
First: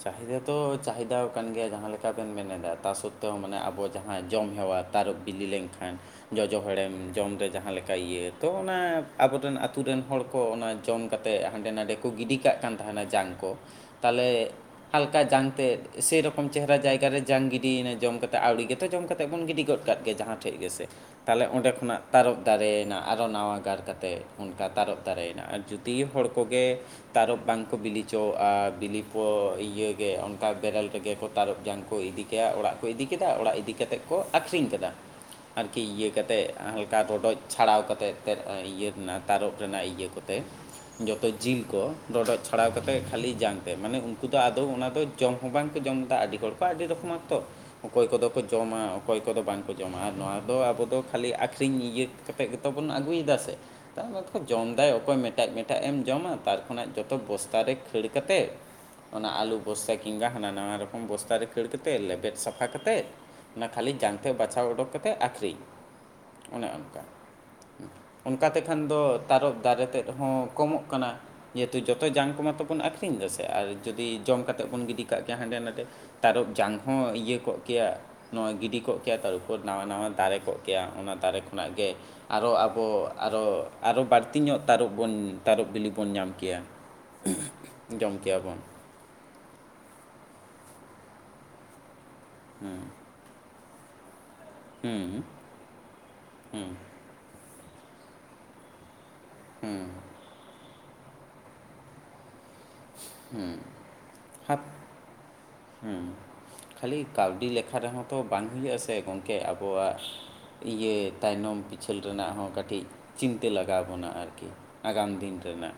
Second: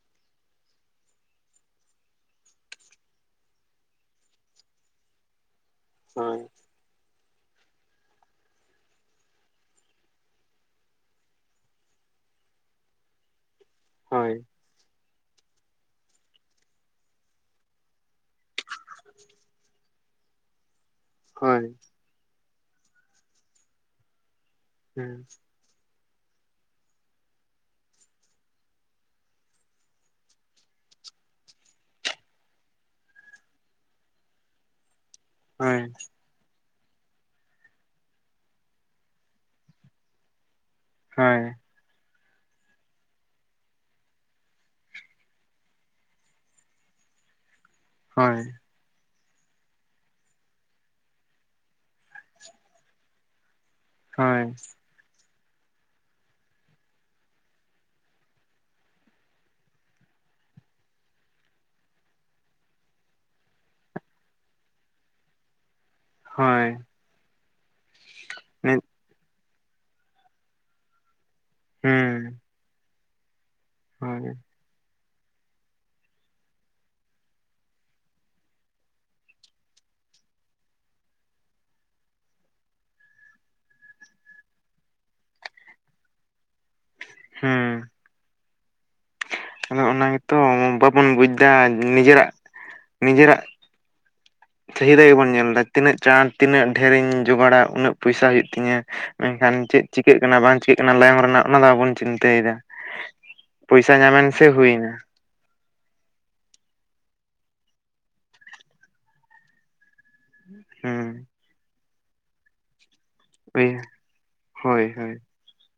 A: ᱪᱟᱦᱤᱫᱟ ᱛᱚ ᱪᱟᱦᱤᱫᱟᱣ ᱠᱟᱱ ᱜᱮᱭᱟ ᱡᱟᱦᱟᱸ ᱞᱮᱠᱟ ᱵᱮᱱ ᱢᱮᱱ ᱮᱫᱟ ᱛᱟ ᱥᱚᱛᱛᱮᱳ ᱢᱟᱱᱮ ᱟᱵᱚ ᱡᱟᱦᱟᱸᱭ ᱡᱚᱢ ᱦᱮᱣᱟ ᱟᱨ ᱛᱟᱨᱚᱵ ᱵᱤᱞᱤ ᱞᱮᱱᱠᱷᱟᱱ
B: ᱦᱳᱭ
A: ᱡᱚᱡᱚ ᱦᱚᱲᱮᱢ ᱡᱚᱢ ᱨᱮ ᱡᱟᱦᱟᱸ ᱞᱮᱠᱟ ᱤᱭᱟᱹ ᱛᱚ ᱚᱱᱟ ᱟᱵᱚᱨᱮᱱ ᱟᱛᱳ ᱨᱮᱱ ᱦᱚᱲ ᱠᱚ ᱚᱱᱟ ᱡᱚᱢ ᱠᱟᱛᱮ ᱦᱟᱸᱰᱮ ᱱᱟᱰᱮ ᱠᱚ, ᱠᱚ ᱜᱤᱰᱤ ᱠᱟᱜ ᱠᱟᱱ ᱛᱟᱦᱮᱱᱟ ᱡᱟᱝ ᱠᱚ ᱛᱟᱞᱮ
B: ᱦᱳᱭ
A: ᱦᱟᱞᱠᱟ ᱡᱟᱝᱛᱮ ᱥᱮ ᱨᱚᱠᱚᱢ ᱪᱮᱦᱨᱟ ᱡᱟᱭᱜᱟᱨᱮ ᱡᱟᱝ ᱜᱤᱰᱤᱭᱮᱱᱟ ᱡᱚᱢ ᱠᱟᱛᱮ ᱟᱹᱣᱲᱤ ᱜᱮᱛᱚ ᱡᱚᱢ ᱠᱟᱛᱮ ᱵᱚᱱ ᱜᱤᱰᱤ ᱜᱚᱫ ᱠᱟᱜ ᱜᱮ ᱡᱟᱦᱟᱸ ᱴᱷᱮᱡ ᱜᱮᱥᱮ ᱛᱟᱦᱚᱞᱮ
B: ᱦᱳᱭ
A: ᱚᱸᱰᱮ ᱠᱷᱚᱱᱟᱜ ᱛᱟᱨᱚᱵ ᱫᱟᱨᱮᱭᱮᱱᱟ ᱟᱨᱚ ᱱᱟᱣᱟ ᱜᱟᱨ ᱠᱟᱛᱮ ᱚᱱᱠᱟ ᱛᱟᱨᱚᱯ
B: ᱦᱳᱭ
A: ᱫᱟᱨᱮᱭᱮᱱᱟ ᱟᱨ ᱡᱩ ᱫᱤ ᱦᱚᱲ ᱠᱚᱜᱮ ᱛᱟᱨᱚᱵ ᱵᱟᱝᱠᱚ ᱵᱤᱞᱤ ᱦᱚᱪᱚᱣᱟᱜᱼᱟ ᱵᱤᱞᱤ ᱠᱚ ᱤᱭᱟᱹ ᱜᱮ ᱚᱱᱠᱟ ᱵᱮᱨᱮᱞ ᱛᱮᱜᱮ ᱠᱚ ᱛᱟᱨᱚᱯ ᱡᱟᱝ ᱠᱚ ᱤᱫᱤ ᱠᱮᱜᱼᱟ ᱚᱲᱟᱜ ᱠᱚ ᱤᱫᱤ ᱠᱮᱫᱟ ᱚᱲᱟᱜ ᱤᱫᱤ ᱠᱟᱛᱮᱫ ᱠᱚ ᱟᱠᱷᱨᱤᱧ ᱠᱟᱫᱟ ᱾ ᱟᱨᱠᱤ ᱤᱭᱟᱹ ᱠᱟᱛᱮ ᱦᱟᱞᱠᱟ ᱨᱚᱰᱚᱡᱽ ᱾ ᱪᱷᱟᱲᱟᱣ ᱠᱟᱛᱮ ᱛᱮᱛ ᱤᱭᱟᱹ ᱨᱮᱱᱟᱜ ᱛᱟᱨᱚᱵ ᱨᱮᱱᱟᱜ ᱤᱭᱟᱹ ᱠᱚᱛᱮ ᱡᱚᱛᱚ
B: ᱦᱳᱭ
A: ᱡᱤᱞ ᱠᱚ, ᱨᱚᱰᱚᱡ ᱪᱷᱟᱲᱟᱣ ᱠᱟᱛᱮ ᱠᱷᱟᱹᱞᱤ ᱡᱟᱝ ᱛᱮ ᱢᱟᱱᱮ ᱩᱱᱠᱩ ᱛᱚ ᱟᱫᱚ ᱚᱱᱟ ᱫᱚ ᱡᱚᱢ ᱦᱚᱸ ᱵᱟᱝᱠᱚ ᱡᱚᱢᱫᱟ ᱟᱹᱰᱤ ᱦᱚᱲ ᱠᱚ ᱟᱹᱰᱤ ᱨᱚᱠᱚᱢᱟᱛᱚ ᱚᱠᱚᱭ ᱠᱚᱫᱚ ᱠᱚ
B: ᱦᱳᱭ
A: ᱡᱚᱢᱟ ᱚᱠᱚᱭ ᱠᱚᱫᱚ ᱵᱟᱝᱠᱚ ᱡᱚᱢᱟ ᱟᱨ ᱱᱚᱣᱟ ᱫᱚ ᱟᱵᱚ ᱫᱚ ᱠᱷᱟᱹᱞᱤ ᱟᱠᱷᱨᱤᱧ ᱤᱭᱟᱹ ᱠᱟᱛᱮᱫ ᱜᱮᱛᱚ ᱵᱚᱱ ᱟᱹᱜᱩᱭᱮᱫᱟ ᱥᱮ, ᱛᱟᱨ ᱢᱟᱛᱚ
B: ᱦᱳᱭ
A: ᱡᱚᱢᱫᱟᱭ ᱚᱠᱚᱭ ᱢᱮᱴᱟᱜ ᱢᱮᱴᱟᱜ ᱮᱢ ᱡᱚᱢᱟ ᱛᱟᱨ ᱠᱷᱚᱱᱟᱜ ᱡᱚᱛᱚ ᱵᱚᱥᱛᱟ ᱨᱮ ᱠᱷᱟᱹᱲ ᱠᱟᱛᱮᱜ, ᱚᱱᱟ ᱟᱞᱩ ᱵᱚᱥᱛᱟ ᱠᱤᱝᱵᱟ ᱦᱟᱱᱟ ᱱᱟᱱᱟ ᱨᱚᱠᱚᱢ ᱵᱚᱥᱛᱟ ᱨᱮ ᱠᱷᱟᱹᱲ ᱠᱟᱛᱮᱫ ᱞᱮᱵᱮᱫ ᱥᱟᱯᱷᱟ ᱠᱟᱛᱮᱫ ᱚᱱᱟ ᱠᱷᱟᱹᱞᱤ ᱡᱟᱝᱛᱮ ᱵᱟᱪᱷᱟᱣ ᱩᱰᱳᱠ ᱠᱟᱛᱮᱫ ᱟᱠᱷᱚᱨᱤᱧ ᱚᱱᱮ
B: ᱦᱳᱭ
A: ᱚᱱᱠᱟ ᱾ ᱚᱱᱠᱟ
B: ᱱᱤᱛ
A: ᱛᱮᱠᱷᱟᱱ ᱫᱚ ᱛᱟᱨᱚᱵ ᱫᱟᱨᱮ ᱛᱮᱫ ᱦᱚᱸ ᱠᱚᱢᱚᱜ ᱠᱟᱱᱟ ᱡᱮᱦᱮᱛᱩ ᱡᱚᱛᱚ ᱡᱟᱝ
B: ᱦᱩᱸ
A: ᱠᱚᱢᱟ ᱛᱚᱵᱚᱱ ᱟᱹᱠᱷᱚᱨᱤᱧ ᱟᱹᱠᱷᱨᱤᱧ ᱫᱟᱥᱮ ᱟᱨ ᱡᱩᱫᱤ
B: ᱦᱳᱭ
A: ᱡᱚᱢ ᱠᱟᱛᱮᱫ ᱵᱚᱱ ᱜᱤᱰᱤ ᱠᱟᱜ ᱜᱮᱭᱟ ᱦᱟᱸᱰᱮ ᱱᱟᱰᱮ, ᱛᱟᱨᱚᱯ ᱡᱟᱝ ᱦᱚᱸ ᱤᱭᱟᱹ ᱠᱚᱜ ᱠᱮᱭᱟ ᱾ ᱱᱚᱜᱼᱚᱭ ᱜᱤᱰᱤ ᱠᱚᱜ ᱠᱮᱭᱟ ᱛᱟᱨᱯᱚᱨ ᱱᱟᱣᱟ ᱱᱟᱣᱟ ᱫᱟᱨᱮ ᱠᱚᱜ ᱠᱮᱭᱟ ᱚᱱᱟ ᱫᱟᱨᱮ ᱠᱷᱚᱱᱟᱜ ᱜᱮ, ᱟᱨᱚ ᱟᱵᱚ ᱟᱨᱚ ᱟᱨᱚ ᱵᱟᱹᱲᱛᱤ ᱧᱚᱜ ᱛᱟᱨᱚᱵ ᱵᱚᱱ ᱛᱟᱨᱚᱵ ᱵᱤᱞᱤ ᱵᱚᱱ ᱧᱟᱢ ᱠᱮᱭᱟ ᱾ ᱡᱚᱢ ᱠᱮᱭᱟ ᱵᱚᱱ ᱾
B: ᱚᱱᱮ ᱚᱱᱟ ᱜᱮᱛᱚ ᱵᱟᱵᱚᱱ ᱵᱩᱡᱽ ᱮᱫᱟ ᱱᱤᱡᱮᱨᱟᱜ ᱱᱤᱡᱮᱨᱟᱜ, ᱪᱟᱦᱤᱫᱟ
A: ᱦᱮᱸ
B: ᱜᱮᱵᱚᱱ ᱧᱮᱞᱫᱟ ᱛᱤᱱᱟᱹᱜ ᱪᱟᱬ ᱛᱤᱱᱟᱹᱜ
A: ᱦᱮᱸ
B: ᱰᱷᱮᱨᱤᱧ ᱡᱚᱜᱟᱲᱟ ᱩᱱᱟᱹᱜ ᱯᱚᱭᱥᱟ ᱦᱩᱭᱩᱜ ᱛᱤᱧᱟ ᱾ ᱢᱮᱱᱠᱷᱟᱱ
A: ᱦᱮᱸ
B: ᱪᱮᱫ ᱪᱤᱠᱟᱹᱜ ᱠᱟᱱᱟ ᱵᱟᱝ ᱪᱤᱠᱟᱹᱜ ᱠᱟᱱᱟ ᱞᱟᱭᱚᱝ ᱨᱮᱱᱟᱜ ᱚᱱᱟ ᱫᱚ ᱵᱟᱵᱚᱱ ᱪᱤᱱᱛᱟᱹᱭᱮᱫᱟ ᱾
A: ᱦᱩᱸ ᱠᱷᱟᱯ,
B: ᱦᱩᱭᱱᱟ
A: ᱦᱩᱸ ᱠᱷᱟᱹᱞᱤ ᱠᱟᱹᱣᱰᱤ ᱞᱮᱠᱷᱟ ᱨᱮᱦᱚᱸ ᱛᱚ ᱵᱟᱝ ᱦᱩᱭᱩᱜ ᱟᱥᱮ ᱜᱚᱢᱠᱮ ᱟᱵᱚᱣᱟᱜ ᱾ ᱤᱭᱟᱹ
B: ᱦᱩᱸ
A: ᱛᱟᱭᱱᱚᱢ ᱯᱤᱪᱷᱟᱹᱞ ᱨᱮᱱᱟᱜ ᱦᱚᱸ ᱠᱟᱹᱴᱤᱡ ᱾ ᱪᱤᱱᱛᱟᱹ
B: ᱦᱩᱭ
A: ᱞᱟᱜᱟᱣ ᱵᱚᱱᱟ ᱟᱨᱠᱤ
B: ᱦᱳᱭ
A: ᱟᱜᱟᱢ
B: ᱦᱳᱭ
A: ᱫᱤᱱ ᱨᱮᱱᱟᱜ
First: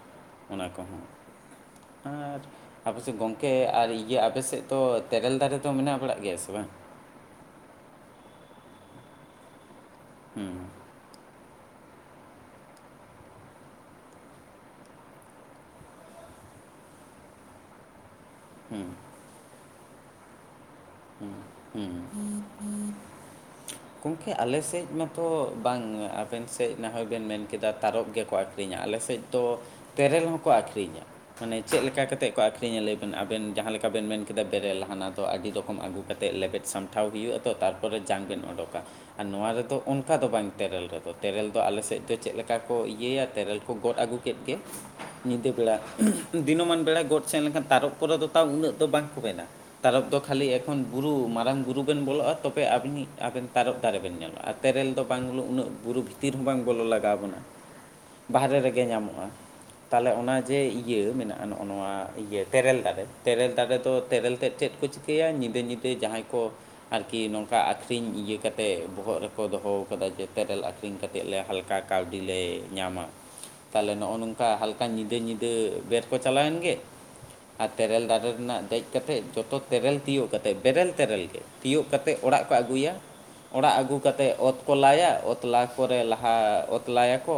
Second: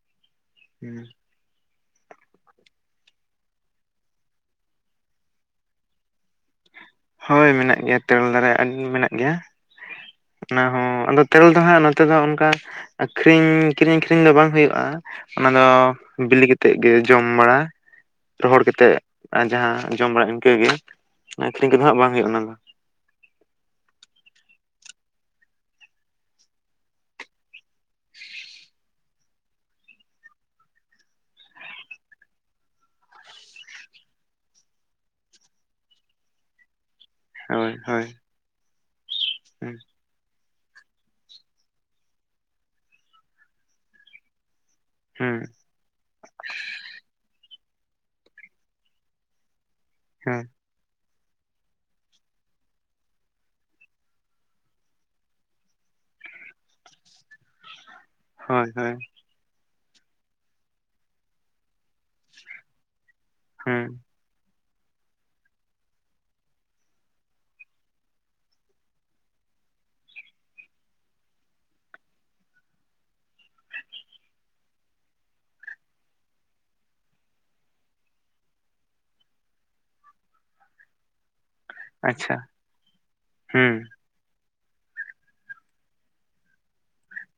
A: ᱚᱱᱟ
B: ᱦᱩᱸ
A: ᱠᱚᱦᱚᱸ ᱾ ᱟᱨ ᱟᱯᱮᱥᱮᱜ ᱜᱚᱝᱠᱮ ᱟᱨ ᱤᱭᱟᱹ ᱟᱯᱮ ᱥᱮᱫ ᱫᱚ ᱛᱮᱨᱮᱞ ᱫᱟᱨᱮ ᱫᱚ ᱢᱮᱱᱟᱜ ᱵᱟᱲᱟᱜ ᱜᱮᱭᱟ ᱥᱮ ᱵᱟᱝ?
B: ᱦᱳᱭ ᱢᱮᱱᱟᱜ ᱜᱮᱭᱟ ᱛᱮᱨᱮᱞ ᱫᱟᱨᱮ ᱟᱹᱰᱤ ᱢᱮᱱᱟᱜ ᱜᱮᱭᱟ
A: ᱦᱩᱸ
B: ᱚᱱᱟ ᱦᱚᱸ ᱟᱫᱚ, ᱛᱮᱨᱮᱞ ᱫᱚ ᱦᱟᱸᱜ ᱱᱚᱛᱮ ᱫᱚ ᱚᱱᱠᱟ ᱟᱹᱠᱷᱨᱤᱧ ᱠᱤᱨᱤᱧ ᱟᱹᱠᱷᱨᱤᱧ ᱫᱚ ᱵᱟᱝ ᱦᱩᱭᱩᱜᱼᱟ ᱾ ᱚᱱᱟ ᱫᱚ ᱵᱤᱞᱤ ᱠᱟᱛᱮᱫ ᱜᱮ ᱡᱚᱢ ᱵᱟᱲᱟ ᱾ ᱨᱚᱦᱚᱲ ᱠᱟᱛᱮᱫ ᱡᱟᱦᱟᱸ ᱡᱚᱢ ᱵᱟᱲᱟ ᱤᱱᱠᱟᱹᱜᱮ ᱟᱹᱠᱷᱨᱤᱧ ᱠᱚᱫᱚ ᱦᱟᱸᱜ
A: ᱦᱩᱸ
B: ᱵᱟᱝ ᱦᱩᱭᱩᱜᱼᱟ, ᱚᱱᱟ ᱫᱚ
A: ᱜᱚᱝᱠᱮ ᱟᱞᱮᱥᱮᱫ ᱢᱟᱛᱚ ᱵᱟᱝ ᱟᱵᱮᱱ ᱥᱮ ᱱᱟᱦᱚᱭ ᱵᱮᱱ ᱢᱮᱱ ᱠᱮᱫᱟ ᱛᱟᱨᱚᱯ ᱜᱮᱠᱚ ᱟᱹᱠᱷᱨᱤᱧᱟ ᱟᱞᱮᱥᱮᱫ ᱫᱚ ᱛᱮᱨᱮᱞ ᱦᱚᱸᱠᱚ ᱟᱹᱠᱷᱨᱤᱧᱟ ᱾ ᱢᱟᱱᱮ ᱪᱮᱫ ᱞᱮᱠᱟ ᱠᱟᱛᱮᱫ ᱠᱚ ᱟᱠᱷᱨᱤᱧᱟ ᱞᱟᱹᱭ ᱵᱮᱱ ᱟᱵᱮᱱ ᱡᱟᱦᱟᱸ ᱞᱮᱠᱟ ᱵᱮᱱ ᱢᱮᱱ ᱠᱮᱫᱟ ᱵᱮᱨᱮᱞ ᱦᱟᱱᱟ ᱫᱚ ᱛᱚ ᱟᱹᱰᱤ ᱨᱚᱠᱚᱢ ᱟᱹᱜᱩ ᱠᱟᱛᱮ ᱞᱮᱵᱮᱫ ᱥᱟᱢᱴᱷᱟᱣ ᱦᱩᱭᱩᱜᱼᱟ ᱛᱚ
B: ᱦᱳᱭ
A: ᱛᱟᱨᱯᱚᱨᱮ
B: ᱦᱳᱭ
A: ᱡᱟᱝ ᱵᱮᱱ ᱚᱰᱳᱠᱟ ᱟᱨ ᱱᱚᱣᱟ ᱨᱮᱫ
B: ᱦᱩᱸ
A: ᱚᱱ ᱚᱱᱠᱟ ᱫᱚ ᱵᱟᱝ ᱛᱮᱨᱮᱞ ᱨᱮᱫᱚ ᱛᱮᱨᱮᱞ ᱫᱚ ᱟᱞᱮᱥᱮᱫ ᱫᱚ ᱪᱮᱫ ᱞᱮᱠᱟ ᱠᱚ ᱤᱭᱟᱹᱭᱟ ᱛᱮᱨᱮᱞ ᱠᱚ ᱜᱚᱫ ᱟᱹᱜᱩ ᱠᱮᱫ ᱜᱮ,
B: ᱦᱩᱸ
A: ᱧᱤᱫᱟᱹ ᱵᱮᱲᱟ ᱫᱤᱱᱟᱹᱢᱟᱱ ᱵᱮᱲᱟ ᱜᱚᱫ ᱥᱮᱱ ᱞᱮᱱᱠᱷᱟᱱ ᱛᱟᱨᱚᱯ ᱠᱚᱨᱮ ᱫᱚ ᱛᱟᱣ ᱩᱱᱟᱹᱜ ᱫᱚ ᱵᱟᱝᱠᱚ ᱢᱮᱱᱟ᱾ ᱛᱚᱨᱚᱯ ᱫᱚ
B: ᱦᱩᱸ
A: ᱠᱷᱟᱹᱞᱤ ᱮᱠᱷᱚᱱ ᱵᱩᱨᱩ ᱢᱟᱨᱟᱝ ᱵᱩᱨᱩ ᱵᱮᱱ ᱵᱚᱞᱚᱜᱼᱟ ᱛᱚᱵᱮ ᱟᱵᱤᱱᱤ ᱟᱵᱮᱱ ᱛᱟᱨᱚᱵ ᱫᱟᱨᱮᱵᱮᱱ ᱧᱟᱢᱟ ᱟᱨ ᱛᱮᱨᱮᱞ ᱫᱚ ᱵᱟᱝ, ᱩᱱᱟᱹᱜ ᱵᱩᱨᱩ ᱵᱷᱤᱛᱤᱨ ᱦᱚᱸ ᱵᱟᱝ ᱵᱚᱞᱚ ᱞᱟᱜᱟᱣ ᱵᱚᱱᱟ᱾ ᱵᱟᱦᱟᱨᱮ
B: ᱦᱳᱭ
A: ᱨᱮᱜᱮ
B: ᱦᱳᱭ
A: ᱧᱟᱢᱚᱜᱼᱟ ᱛᱟᱦᱚᱞᱮ ᱚᱱᱟ ᱡᱮ ᱤᱭᱟᱹ ᱢᱮᱱᱟᱜᱼᱟ ᱱᱚᱜᱼᱚ ᱱᱚᱣᱟ ᱤᱭᱟᱹ ᱛᱮᱨᱮᱞ ᱫᱟᱨᱮ ᱛᱮᱨᱮᱞ ᱫᱟᱨᱮ
B: ᱦᱩᱸ
A: ᱫᱚ ᱛᱮᱨᱮᱞ ᱛᱮᱫ ᱪᱮᱫ ᱠᱚ ᱪᱤᱠᱟᱹ? ᱤᱭᱟᱹᱭᱟ ᱧᱤᱫᱟᱹ ᱧᱤᱫᱟᱹ ᱡᱟᱦᱟᱸᱭ ᱠᱚ ᱟᱨᱠᱤ ᱱᱚᱝᱠᱟ ᱟᱠᱷᱨᱤᱧ ᱤᱭᱟᱹ ᱠᱟᱛᱮ ᱵᱚᱦᱚᱜ ᱨᱮᱠᱚ ᱫᱚᱦᱚ ᱠᱟᱫᱟ, ᱡᱮ ᱛᱮᱨᱮᱞ ᱟᱠᱷᱨᱤᱧ ᱠᱟᱛᱮᱫ ᱞᱮ ᱦᱟᱞᱠᱟ ᱠᱟᱹᱣᱰᱤ ᱞᱮ ᱧᱟᱢᱟ᱾ ᱛᱟᱦᱟᱞᱮ ᱱᱚᱜᱼᱚ ᱱᱚᱝᱠᱟ ᱦᱟᱞᱠᱟ ᱧᱤᱫᱟᱹ ᱧᱤᱫᱟᱹ ᱵᱮᱨ ᱠᱚ ᱪᱟᱞᱟᱣᱮᱱ ᱜᱮ᱾ ᱟᱨ ᱛᱮᱨᱮᱞ ᱫᱟᱨᱮ ᱨᱮᱱᱟᱜ ᱫᱮᱡ ᱠᱟᱛᱮᱜ ᱡᱚᱛᱚ ᱛᱮᱨᱮᱞ ᱛᱤᱭᱳᱜ ᱠᱟᱛᱮᱜ, ᱵᱮᱨᱮᱞ ᱛᱮᱨᱮᱞ ᱜᱮ ᱛᱤᱭᱳᱜ ᱠᱟᱛᱮᱫ
B: ᱟᱪᱪᱷᱟ
A: ᱚᱲᱟᱜ ᱠᱚ ᱟᱹᱜᱩᱭᱟ᱾ ᱚᱲᱟᱜ
B: ᱦᱩᱸ
A: ᱟᱹᱜᱩ ᱠᱟᱛᱮᱫ ᱚᱛ ᱠᱚ ᱞᱟᱭᱟ ᱚᱛ ᱞᱟ ᱯᱚᱨᱮ ᱞᱟᱦᱟ ᱚᱛ ᱞᱟᱭᱟᱠᱚ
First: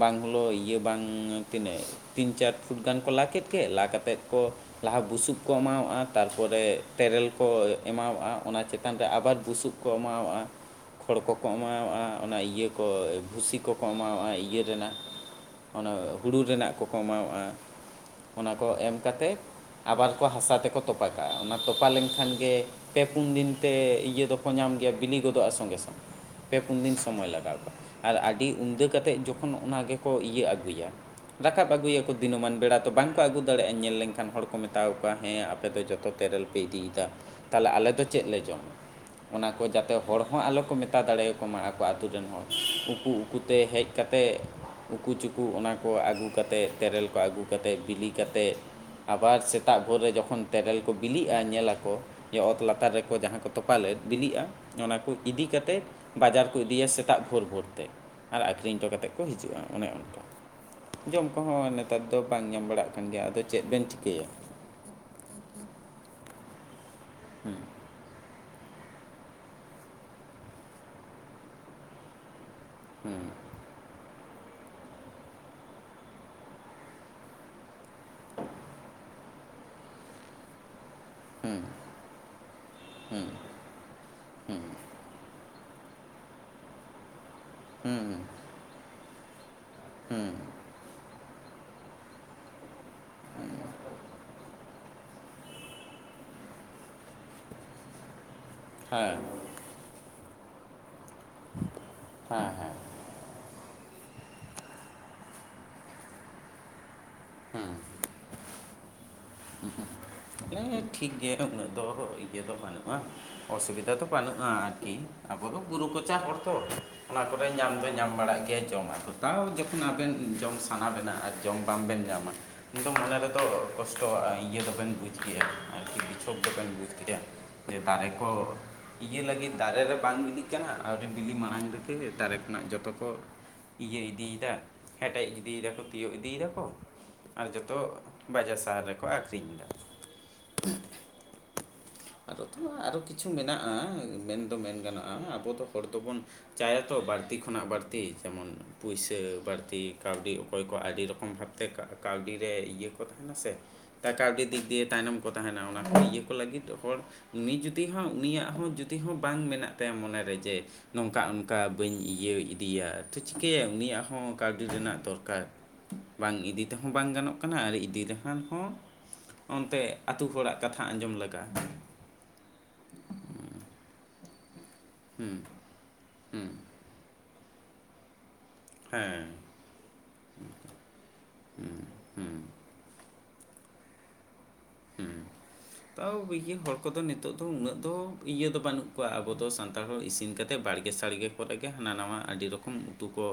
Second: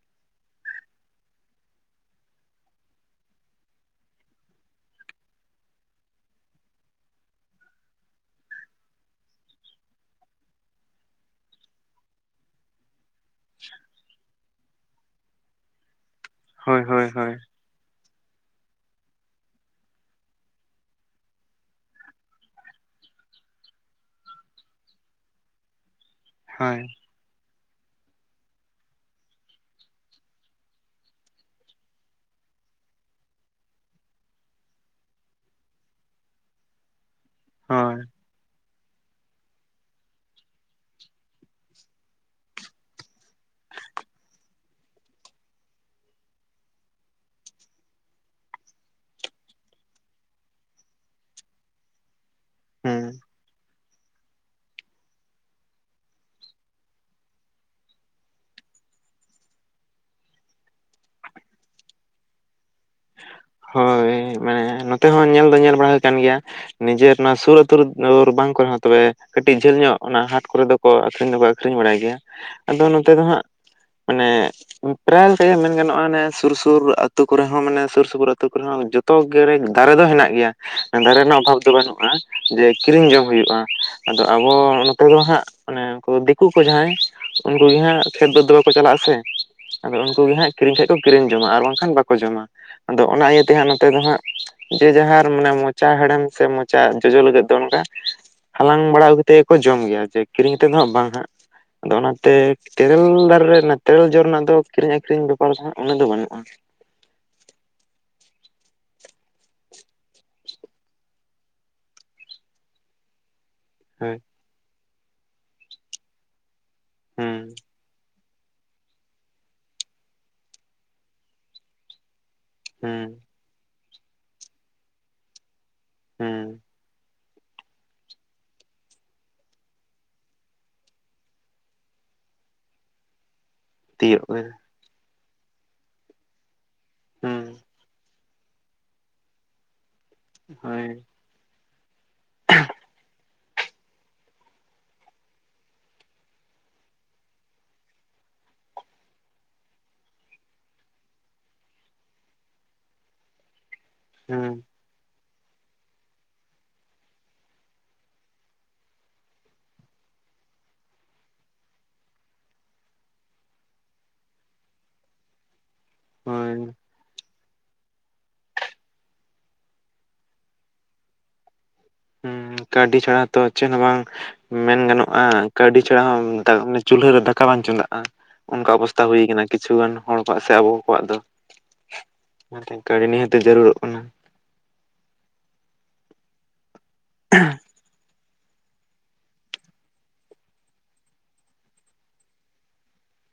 A: ᱵᱟᱝ ᱦᱤᱞᱳᱜ ᱤᱭᱟᱹ ᱵᱟᱝ ᱛᱤᱱᱟᱹᱜ ᱛᱤᱱ ᱪᱟᱨ ᱯᱷᱩᱴ ᱜᱟᱱ ᱠᱚ ᱞᱟ ᱠᱮᱫ ᱜᱮ ᱞᱟ ᱠᱟᱛᱮᱫ ᱠᱚ ᱞᱟᱦᱟ ᱵᱩᱥᱩᱵ ᱠᱚ ᱮᱢᱟᱣᱟᱜᱼᱟ᱾ ᱛᱟᱨᱯᱚᱨᱮ ᱛᱮᱨᱮᱞ ᱠᱚ ᱮᱢᱟᱣᱟᱜᱼᱟ᱾ ᱚᱱᱟ ᱪᱮᱛᱟᱱ ᱨᱮ ᱟᱵᱟᱨ ᱵᱩᱥᱩᱵ᱾ ᱠᱚ ᱮᱢᱟᱣᱟᱜᱼᱟ᱾ ᱠᱷᱚᱲ ᱠᱚᱠᱚ ᱮᱢᱟᱣᱟᱜᱼᱟ, ᱚᱱᱟ ᱤᱭᱟᱹ ᱠᱚ ᱵᱷᱩᱥᱤ ᱠᱚᱠᱚ ᱮᱢᱟᱣᱟᱜᱼᱟ, ᱤᱭᱟᱹ ᱨᱮᱱᱟᱜ ᱚᱱᱟ ᱦᱩᱲᱩ ᱨᱮᱱᱟᱜ
B: ᱦᱳᱭ
A: ᱠᱚᱠᱚ
B: ᱦᱳᱭ ᱦᱳᱭ
A: ᱮᱢᱟᱣᱟᱜᱼᱟ ᱚᱱᱟ ᱠᱚ ᱮᱢ ᱠᱟᱛᱮ ᱟᱵᱟᱨ ᱠᱚ ᱦᱟᱥᱟ ᱛᱮᱠᱚ ᱛᱚᱯᱟ ᱠᱟᱜᱼᱟ᱾ ᱚᱱᱟ ᱛᱚᱯᱟ ᱞᱮᱱᱠᱷᱟᱱ ᱜᱮ ᱯᱮ ᱯᱩᱱ ᱫᱤᱱ ᱛᱮ ᱤᱭᱟᱹ ᱫᱚᱠᱚ ᱧᱟᱢ ᱜᱮᱭᱟ ᱵᱤᱞᱤ ᱜᱚᱫᱚᱜᱼᱟ᱾ ᱥᱚᱸᱜᱮ ᱥᱚᱝᱜᱮ ᱯᱮ ᱯᱩᱱ
B: ᱦᱳᱭ
A: ᱫᱤᱱ ᱥᱚᱢᱚᱭ ᱞᱟᱜᱟᱣᱼᱟ, ᱟᱨ ᱟᱹᱰᱤ ᱩᱫᱟᱹ ᱠᱟᱛᱮᱫ ᱡᱚᱠᱷᱚᱱ ᱚᱱᱟ ᱜᱮᱠᱚ ᱤᱭᱟᱹ ᱟᱹᱜᱩᱭᱟ ᱨᱟᱠᱟᱵ ᱟᱹᱜᱩᱭᱟᱠᱚ ᱫᱤᱱᱟᱹᱢᱟᱱ ᱵᱮᱲᱟ ᱛᱚ ᱵᱟᱝᱠᱚ ᱟᱹᱜᱩ ᱫᱟᱲᱮᱭᱟᱜᱼᱟ᱾ ᱧᱮᱞ ᱞᱮᱱᱠᱷᱟᱱ ᱦᱚᱲ ᱠᱚ ᱢᱮᱛᱟᱣᱟ ᱠᱚᱣᱟ ᱦᱮᱸ ᱟᱯᱮ ᱫᱚ ᱡᱚᱛᱚ ᱛᱮᱨᱮᱞ ᱠᱚ ᱯᱮ ᱤᱫᱤᱭᱮᱫᱟ ᱛᱟᱞᱮ ᱟᱞᱮ
B: ᱦᱳᱭ
A: ᱫᱚ ᱪᱮᱫ ᱞᱮ ᱡᱚᱢᱟ ᱚᱱᱟ ᱠᱚ ᱡᱟᱛᱮ ᱦᱚᱲ ᱦᱚᱸ ᱟᱞᱚ ᱠᱚ ᱢᱮᱛᱟ ᱫᱟᱲᱮᱭᱟᱠᱚ ᱢᱟ, ᱟᱠᱚ ᱟᱛᱳ ᱨᱮᱱ ᱦᱚᱲ ᱩᱠᱩ ᱩᱠᱩᱛᱮ ᱦᱮᱡᱽ ᱠᱟᱛᱮᱫ ᱩᱠᱩ ᱪᱩᱠᱩ ᱚᱱᱟ ᱠᱚ ᱟᱹᱜᱩ ᱠᱟᱛᱮᱫ ᱛᱮᱨᱮᱞ ᱠᱚ ᱟᱹᱜᱩ ᱠᱟᱛᱮᱫ ᱵᱤᱞᱤ ᱠᱟᱛᱮᱫ ᱟᱵᱟᱨ ᱥᱮᱛᱟᱜ ᱵᱷᱳᱨ ᱨᱮ ᱡᱚᱠᱷᱚᱱ ᱛᱮᱨᱮᱞ ᱠᱚ ᱵᱤᱞᱤᱜᱼᱟ, ᱧᱮᱞᱟᱠᱚ ᱚᱛ ᱞᱟᱛᱟᱨ
B: ᱦᱩᱸ
A: ᱨᱮᱠᱚ ᱡᱟᱦᱟᱸ ᱠᱚ ᱛᱚᱯᱟ ᱞᱮᱫ ᱵᱤᱞᱤᱜᱼᱟ ᱾ ᱚᱱᱟ ᱠᱚ ᱤᱫᱤ ᱠᱟᱛᱮᱫ ᱵᱟᱡᱟᱨ ᱠᱚ ᱤᱫᱤᱭᱟ ᱥᱮᱛᱟᱜ ᱵᱷᱳᱨ ᱵᱷᱳᱨ ᱛᱮ᱾ ᱟᱨ ᱟᱠᱷᱨᱤᱧ ᱦᱚᱴᱚ ᱠᱟᱛᱮᱫ ᱠᱚ ᱦᱤᱡᱩᱜᱼᱟ᱾ ᱚᱱᱮ ᱚᱱᱠᱟ ᱡᱚᱢ ᱠᱚᱦᱚᱸ ᱱᱮᱛᱟᱨ ᱫᱚ ᱵᱟᱝ ᱧᱟᱢ ᱵᱟᱲᱟᱜ ᱠᱟᱱᱟ ᱾ ᱠᱟᱱ ᱜᱮᱭᱟ ᱟᱫᱚ ᱪᱮᱫ ᱵᱮᱱ
B: ᱦᱳᱭ
A: ᱪᱤᱠᱟᱹᱭᱟ ᱾
B: ᱢᱟᱱᱮ ᱱᱚᱛᱮ ᱦᱚᱸ ᱧᱮᱞ ᱫᱚ ᱧᱮᱞ ᱵᱟᱲᱟ ᱟᱠᱟᱱ ᱜᱮᱭᱟ, ᱱᱤᱡᱮᱨ ᱱᱚᱣᱟ ᱥᱩᱨ ᱟᱛᱳ ᱫᱩᱣᱟᱹᱨ, ᱵᱟᱝ ᱠᱚᱨᱮ ᱦᱚᱸ ᱛᱚᱵᱮ ᱠᱟᱹᱴᱤᱡ ᱡᱷᱟᱹᱞ ᱧᱚᱜ ᱚᱱᱟ ᱦᱟᱴ ᱠᱚᱨᱮ ᱫᱚ ᱟᱠᱷᱨᱤᱧ ᱫᱚᱠᱚ ᱟᱠᱷᱨᱤᱧ ᱵᱟᱲᱟᱭ ᱜᱮᱭᱟ, ᱟᱫᱚ ᱱᱚᱛᱮ ᱫᱚ ᱦᱟᱸᱜ ᱢᱟᱱᱮ ᱯᱨᱟᱭ ᱛᱮᱜᱮ ᱢᱮᱱ ᱜᱟᱱᱚᱜᱼᱟ, ᱮ ᱥᱩᱨ ᱥᱩᱨ ᱟᱹᱛᱩ ᱠᱚᱨᱮ ᱦᱚᱸ ᱢᱟᱱᱮ ᱥᱩᱨ ᱥᱩᱯᱩᱨ ᱟᱹᱛᱳ ᱠᱚᱨᱮ ᱦᱚᱸ ᱡᱚᱛᱚ ᱜᱮ ᱫᱟᱨᱮ ᱫᱚ ᱦᱮᱱᱟᱜ ᱜᱮᱭᱟ ᱾ ᱫᱟᱨᱮ ᱨᱮᱱᱟᱜ ᱚᱵᱷᱟᱵᱽ ᱫᱚ ᱵᱟᱹᱱᱩᱜᱼᱟ ᱡᱮ ᱠᱤᱨᱤᱧ ᱡᱚᱝ ᱦᱩᱭᱩᱜᱼᱟ ᱾ ᱟᱫᱚ ᱟᱵᱚ ᱱᱚᱛᱮ ᱫᱚ ᱦᱟᱸᱜ ᱟᱱᱮ ᱩᱱᱠᱩ ᱫᱤᱠᱩ ᱠᱚ ᱡᱟᱦᱟᱸᱭ, ᱩᱱᱠᱩ ᱜᱮ ᱦᱟᱸᱜ
A: ᱦᱮᱸ
B: ᱠᱷᱮᱛ ᱵᱟᱹᱫᱽ ᱫᱚ ᱵᱟᱠᱚ ᱪᱟᱞᱟᱜᱼᱟ, ᱥᱮ ᱟᱫᱚ ᱩᱱᱠᱩ ᱜᱮ ᱦᱟᱸᱜ ᱠᱤᱨᱤᱧ ᱠᱷᱟᱡ ᱠᱚ ᱠᱤᱨᱤᱧ ᱡᱚᱢᱟ᱾ ᱟᱨ ᱵᱟᱝᱠᱷᱟᱱ ᱵᱟᱠᱚ ᱡᱚᱢᱟ, ᱟᱫᱚ ᱚᱱᱟ ᱤᱭᱟᱹᱛᱮ ᱦᱟᱸᱜ ᱱᱚᱛᱮ ᱫᱚ ᱦᱟᱸᱜ ᱡᱮ ᱡᱟᱦᱟᱸᱟᱨ ᱢᱟᱱᱮ ᱢᱚᱪᱟ ᱦᱮᱬᱮᱢ ᱥᱮ ᱢᱚᱪᱟ ᱡᱚᱡᱚ ᱞᱟᱹᱜᱤᱫ ᱫᱚ ᱚᱱᱠᱟ ᱦᱟᱞᱟᱝ ᱵᱟᱲᱟ
A: ᱦᱮᱸ
B: ᱠᱟᱛᱮᱫ ᱜᱮᱠᱚ ᱡᱚᱢ ᱜᱮᱭᱟ᱾ ᱡᱮ ᱠᱤᱨᱤᱧ ᱠᱟᱛᱮ ᱫᱚ ᱦᱟᱸᱜ ᱵᱟᱝ ᱦᱟᱸᱜ ᱟᱫᱚ ᱚᱱᱟᱛᱮ
A: ᱦᱮᱸ ᱦᱮᱸ
B: ᱛᱮᱨᱮᱞ ᱫᱟᱨᱮ ᱨᱮ ᱛᱮᱨᱮᱞ ᱡᱚ ᱨᱮᱱᱟᱜ ᱫᱚ ᱠᱤᱨᱤᱧ ᱟᱹᱷᱨᱤᱧ ᱵᱮᱯᱟᱨ ᱫᱚ ᱦᱟᱸᱜ ᱩᱱᱟᱹᱜ ᱫᱚ ᱵᱟᱹᱱᱩᱜᱼᱟ ᱾
A: ᱦᱮᱸᱻ᱾ ᱦᱮᱸ ᱴᱷᱤᱠ ᱜᱮᱭᱟ ᱩᱱᱟᱹᱜ ᱫᱚ ᱤᱭᱟᱹ ᱫᱚ ᱵᱟᱹᱱᱩᱜᱼᱟ᱾ ᱚᱥᱩᱵᱤᱫᱟ ᱫᱚ
B: ᱦᱳᱭ
A: ᱵᱟᱱᱩᱜ ᱦᱮᱸ ᱟᱨᱠᱤ ᱟᱵᱚ ᱫᱚ ᱵᱩᱨᱩ ᱠᱚᱪᱟ ᱦᱚᱲ ᱛᱚ, ᱚᱱᱟ
B: ᱦᱩᱸ
A: ᱠᱚᱨᱮ ᱧᱟᱢ ᱫᱚ ᱧᱟᱢ ᱵᱟᱲᱟᱜ ᱜᱮᱭᱟ ᱡᱚᱢᱟᱜ ᱠᱚᱫᱚ᱾ ᱛᱟᱣ ᱡᱚᱠᱷᱚᱱ ᱟᱵᱮᱱ ᱡᱚᱢ ᱥᱟᱱᱟ ᱵᱮᱱᱟ, ᱟᱨ ᱡᱚᱢ ᱵᱟᱝ ᱵᱮᱱ ᱧᱟᱢᱟ ᱩᱱᱫᱚ
B: ᱦᱩᱸ
A: ᱢᱚᱱᱮ ᱨᱮ ᱫᱚ ᱠᱚᱥᱴᱚᱼᱟ ᱟᱨ ᱤᱭᱟᱹ ᱫᱚᱵᱮᱱ ᱵᱩᱡᱽ ᱜᱮᱭᱟ ᱟᱨᱠᱤ, ᱵᱤᱪᱷᱳᱠ
B: ᱦᱩᱸ
A: ᱫᱚᱵᱮᱱ ᱵᱩᱡᱽ ᱜᱮᱭᱟ᱾ ᱦᱮ ᱫᱟᱨᱮ ᱠᱚ ᱤᱭᱟᱹ ᱞᱟᱹᱜᱤᱫ ᱫᱟᱨᱮ ᱨᱮ ᱵᱟᱝ ᱵᱤᱞᱤᱜ ᱠᱟᱱᱟ᱾ ᱟᱹᱣᱨᱤ ᱵᱤᱞᱤ ᱢᱟᱲᱟᱝ ᱨᱮᱜᱮ ᱫᱟᱨᱮ ᱠᱷᱚᱱᱟᱜ ᱡᱚᱛᱚ ᱠᱚ ᱤᱭᱟᱹ
B: ᱛᱤᱭᱳᱜ
A: ᱤᱫᱤᱭᱫᱟ,
B: ᱠᱮᱫᱟ
A: ᱦᱮᱴᱮᱡ ᱤᱫᱤᱭ ᱫᱟᱠᱚ, ᱛᱤᱭᱟᱹᱜ ᱤᱫᱤᱭ ᱫᱟᱠᱚ,
B: ᱦᱩᱸ
A: ᱟᱨ ᱡᱚᱛᱚ ᱵᱟᱡᱟᱨ ᱥᱟᱦᱟᱨ ᱨᱮᱠᱚ ᱟᱠᱷᱨᱤᱧ ᱫᱟ᱾
B: ᱦᱳᱭᱻᱻ
A: ᱟᱫᱚ ᱛᱚ ᱟᱨᱚ ᱠᱤᱪᱷᱩ ᱢᱮᱱᱟᱜᱼᱟ, ᱢᱮᱱᱫᱚ ᱢᱮᱱ ᱜᱟᱱᱚᱜᱼᱟ ᱟᱵᱚ ᱫᱚ ᱦᱚᱲ ᱫᱚᱵᱚᱱ ᱪᱟᱭᱟᱛᱚ ᱵᱟᱹᱲᱛᱤ ᱠᱷᱚᱱᱟᱜ ᱵᱟᱹᱲᱛᱤ ᱡᱮᱢᱚᱱ ᱯᱩᱭᱥᱟᱹ ᱵᱟᱹᱲᱛᱤ ᱠᱟᱹᱣᱰᱤ ᱚᱠᱚᱭ ᱠᱚ ᱟᱹᱰᱤ ᱨᱚᱠᱚᱢ ᱵᱷᱟᱵᱛᱮ ᱠᱟᱹᱣᱰ ᱨᱮ ᱤᱭᱟᱹ ᱠᱚ ᱛᱟᱦᱮᱱᱟ ᱥᱮ ᱛᱟ ᱠᱟᱹᱣᱰᱤ
B: ᱦᱩᱸ
A: ᱫᱤᱠ ᱫᱤᱭᱮ ᱛᱟᱭᱱᱚᱢ ᱠᱚ ᱛᱟᱦᱮᱸᱱᱟ ᱚᱱᱟ ᱠᱚ ᱤᱭᱟᱹ ᱠᱚ ᱞᱟᱹᱜᱤᱫ ᱫᱚ, ᱦᱚᱲ ᱩᱱᱤ ᱡᱩᱫᱤ ᱦᱚᱸ ᱩᱱᱤᱭᱟᱜ ᱦᱚᱸ ᱡᱩᱫᱤ ᱦᱚᱸ ᱵᱟᱝ ᱢᱮᱱᱟᱜ ᱛᱟᱭᱟ ᱢᱚᱱᱮᱨᱮ ᱡᱮ ᱱᱚᱝᱠᱟ ᱚᱱᱠᱟ ᱵᱟᱹᱧ ᱤᱭᱟᱹ ᱤᱫᱤᱭᱟ ᱛᱚ ᱪᱤᱠᱟᱹᱭᱟ ᱩᱱᱤᱭᱟᱜ ᱦᱚᱸ ᱠᱟᱹᱣᱰᱤ ᱨᱮᱱᱟᱜ ᱫᱚᱨᱠᱟᱨ᱾ ᱵᱟᱝ
B: ᱦᱳᱭ
A: ᱤᱫᱤ ᱛᱮᱦᱚᱸ ᱵᱟᱝ ᱜᱟᱱᱚᱜ ᱠᱟᱱᱟ ᱟᱨ ᱤᱫᱤ ᱨᱮᱠᱷᱟᱱ ᱦᱚᱸ ᱚᱱᱛᱮ ᱟᱛᱩ ᱦᱚᱲᱟᱜ ᱠᱟᱛᱷᱟ ᱟᱸᱡᱚᱢ ᱞᱟᱜᱟᱜᱼᱟ ᱾
B: ᱦᱚᱸ ᱠᱟᱣᱹᱰᱤ ᱪᱷᱟᱲᱟ ᱛᱚ ᱪᱮᱫ ᱦᱚᱸ ᱵᱟᱝ ᱢᱮᱱ ᱜᱟᱱᱚᱜᱼᱟ
A: ᱦᱩᱸ
B: ᱠᱟᱹᱣᱰᱤ ᱪᱷᱟᱲᱟ
A: ᱦᱩᱸ
B: ᱢᱮᱛᱟ ᱚᱸ ᱪᱩᱞᱦᱟᱹ ᱨᱮ ᱫᱟᱠᱟ ᱵᱟᱝ ᱪᱚᱸᱫᱟᱜᱼᱟ ᱚᱱᱠᱟ ᱚᱵᱚᱥᱛᱟ ᱦᱩᱭ
A: ᱦᱮᱸ
B: ᱟᱠᱟᱱᱟ ᱠᱤᱪᱷᱩ ᱜᱟᱱ ᱦᱚᱲ ᱠᱚᱣᱟᱜ ᱥᱮ ᱟᱵᱚ ᱠᱚᱣᱟᱜ ᱫᱚ᱾
A: ᱦᱩᱸ ᱦᱩᱸ
B: ᱚᱱᱟᱛᱮ ᱠᱟᱣᱰᱤ ᱱᱤᱦᱟᱹᱛ ᱡᱟᱹᱨᱩᱲᱚᱜ ᱠᱟᱱᱟ ᱾
A: ᱦᱚᱸ ᱛᱟᱣ ᱵᱤᱜᱟᱱ ᱦᱚᱲ ᱠᱚᱫᱚ ᱱᱤᱛᱚᱜ ᱫᱚ ᱩᱱᱟᱹᱜ ᱫᱚ ᱤᱭᱟᱹ ᱫᱚ ᱵᱟᱹᱱᱩᱜ ᱠᱚᱣᱟ ᱟᱵᱚ ᱫᱚ ᱥᱟᱱᱛᱟᱲ ᱦᱚᱲ ᱤᱥᱤᱱ ᱠᱟᱛᱮᱫ ᱵᱟᱲᱜᱮ ᱥᱟᱲᱜᱮ ᱠᱚᱨᱮ ᱜᱮ ᱦᱟᱱᱟ ᱱᱟᱣᱟ ᱟᱹᱰᱤ ᱨᱚᱠᱚᱢ ᱩᱛᱩ ᱠᱚ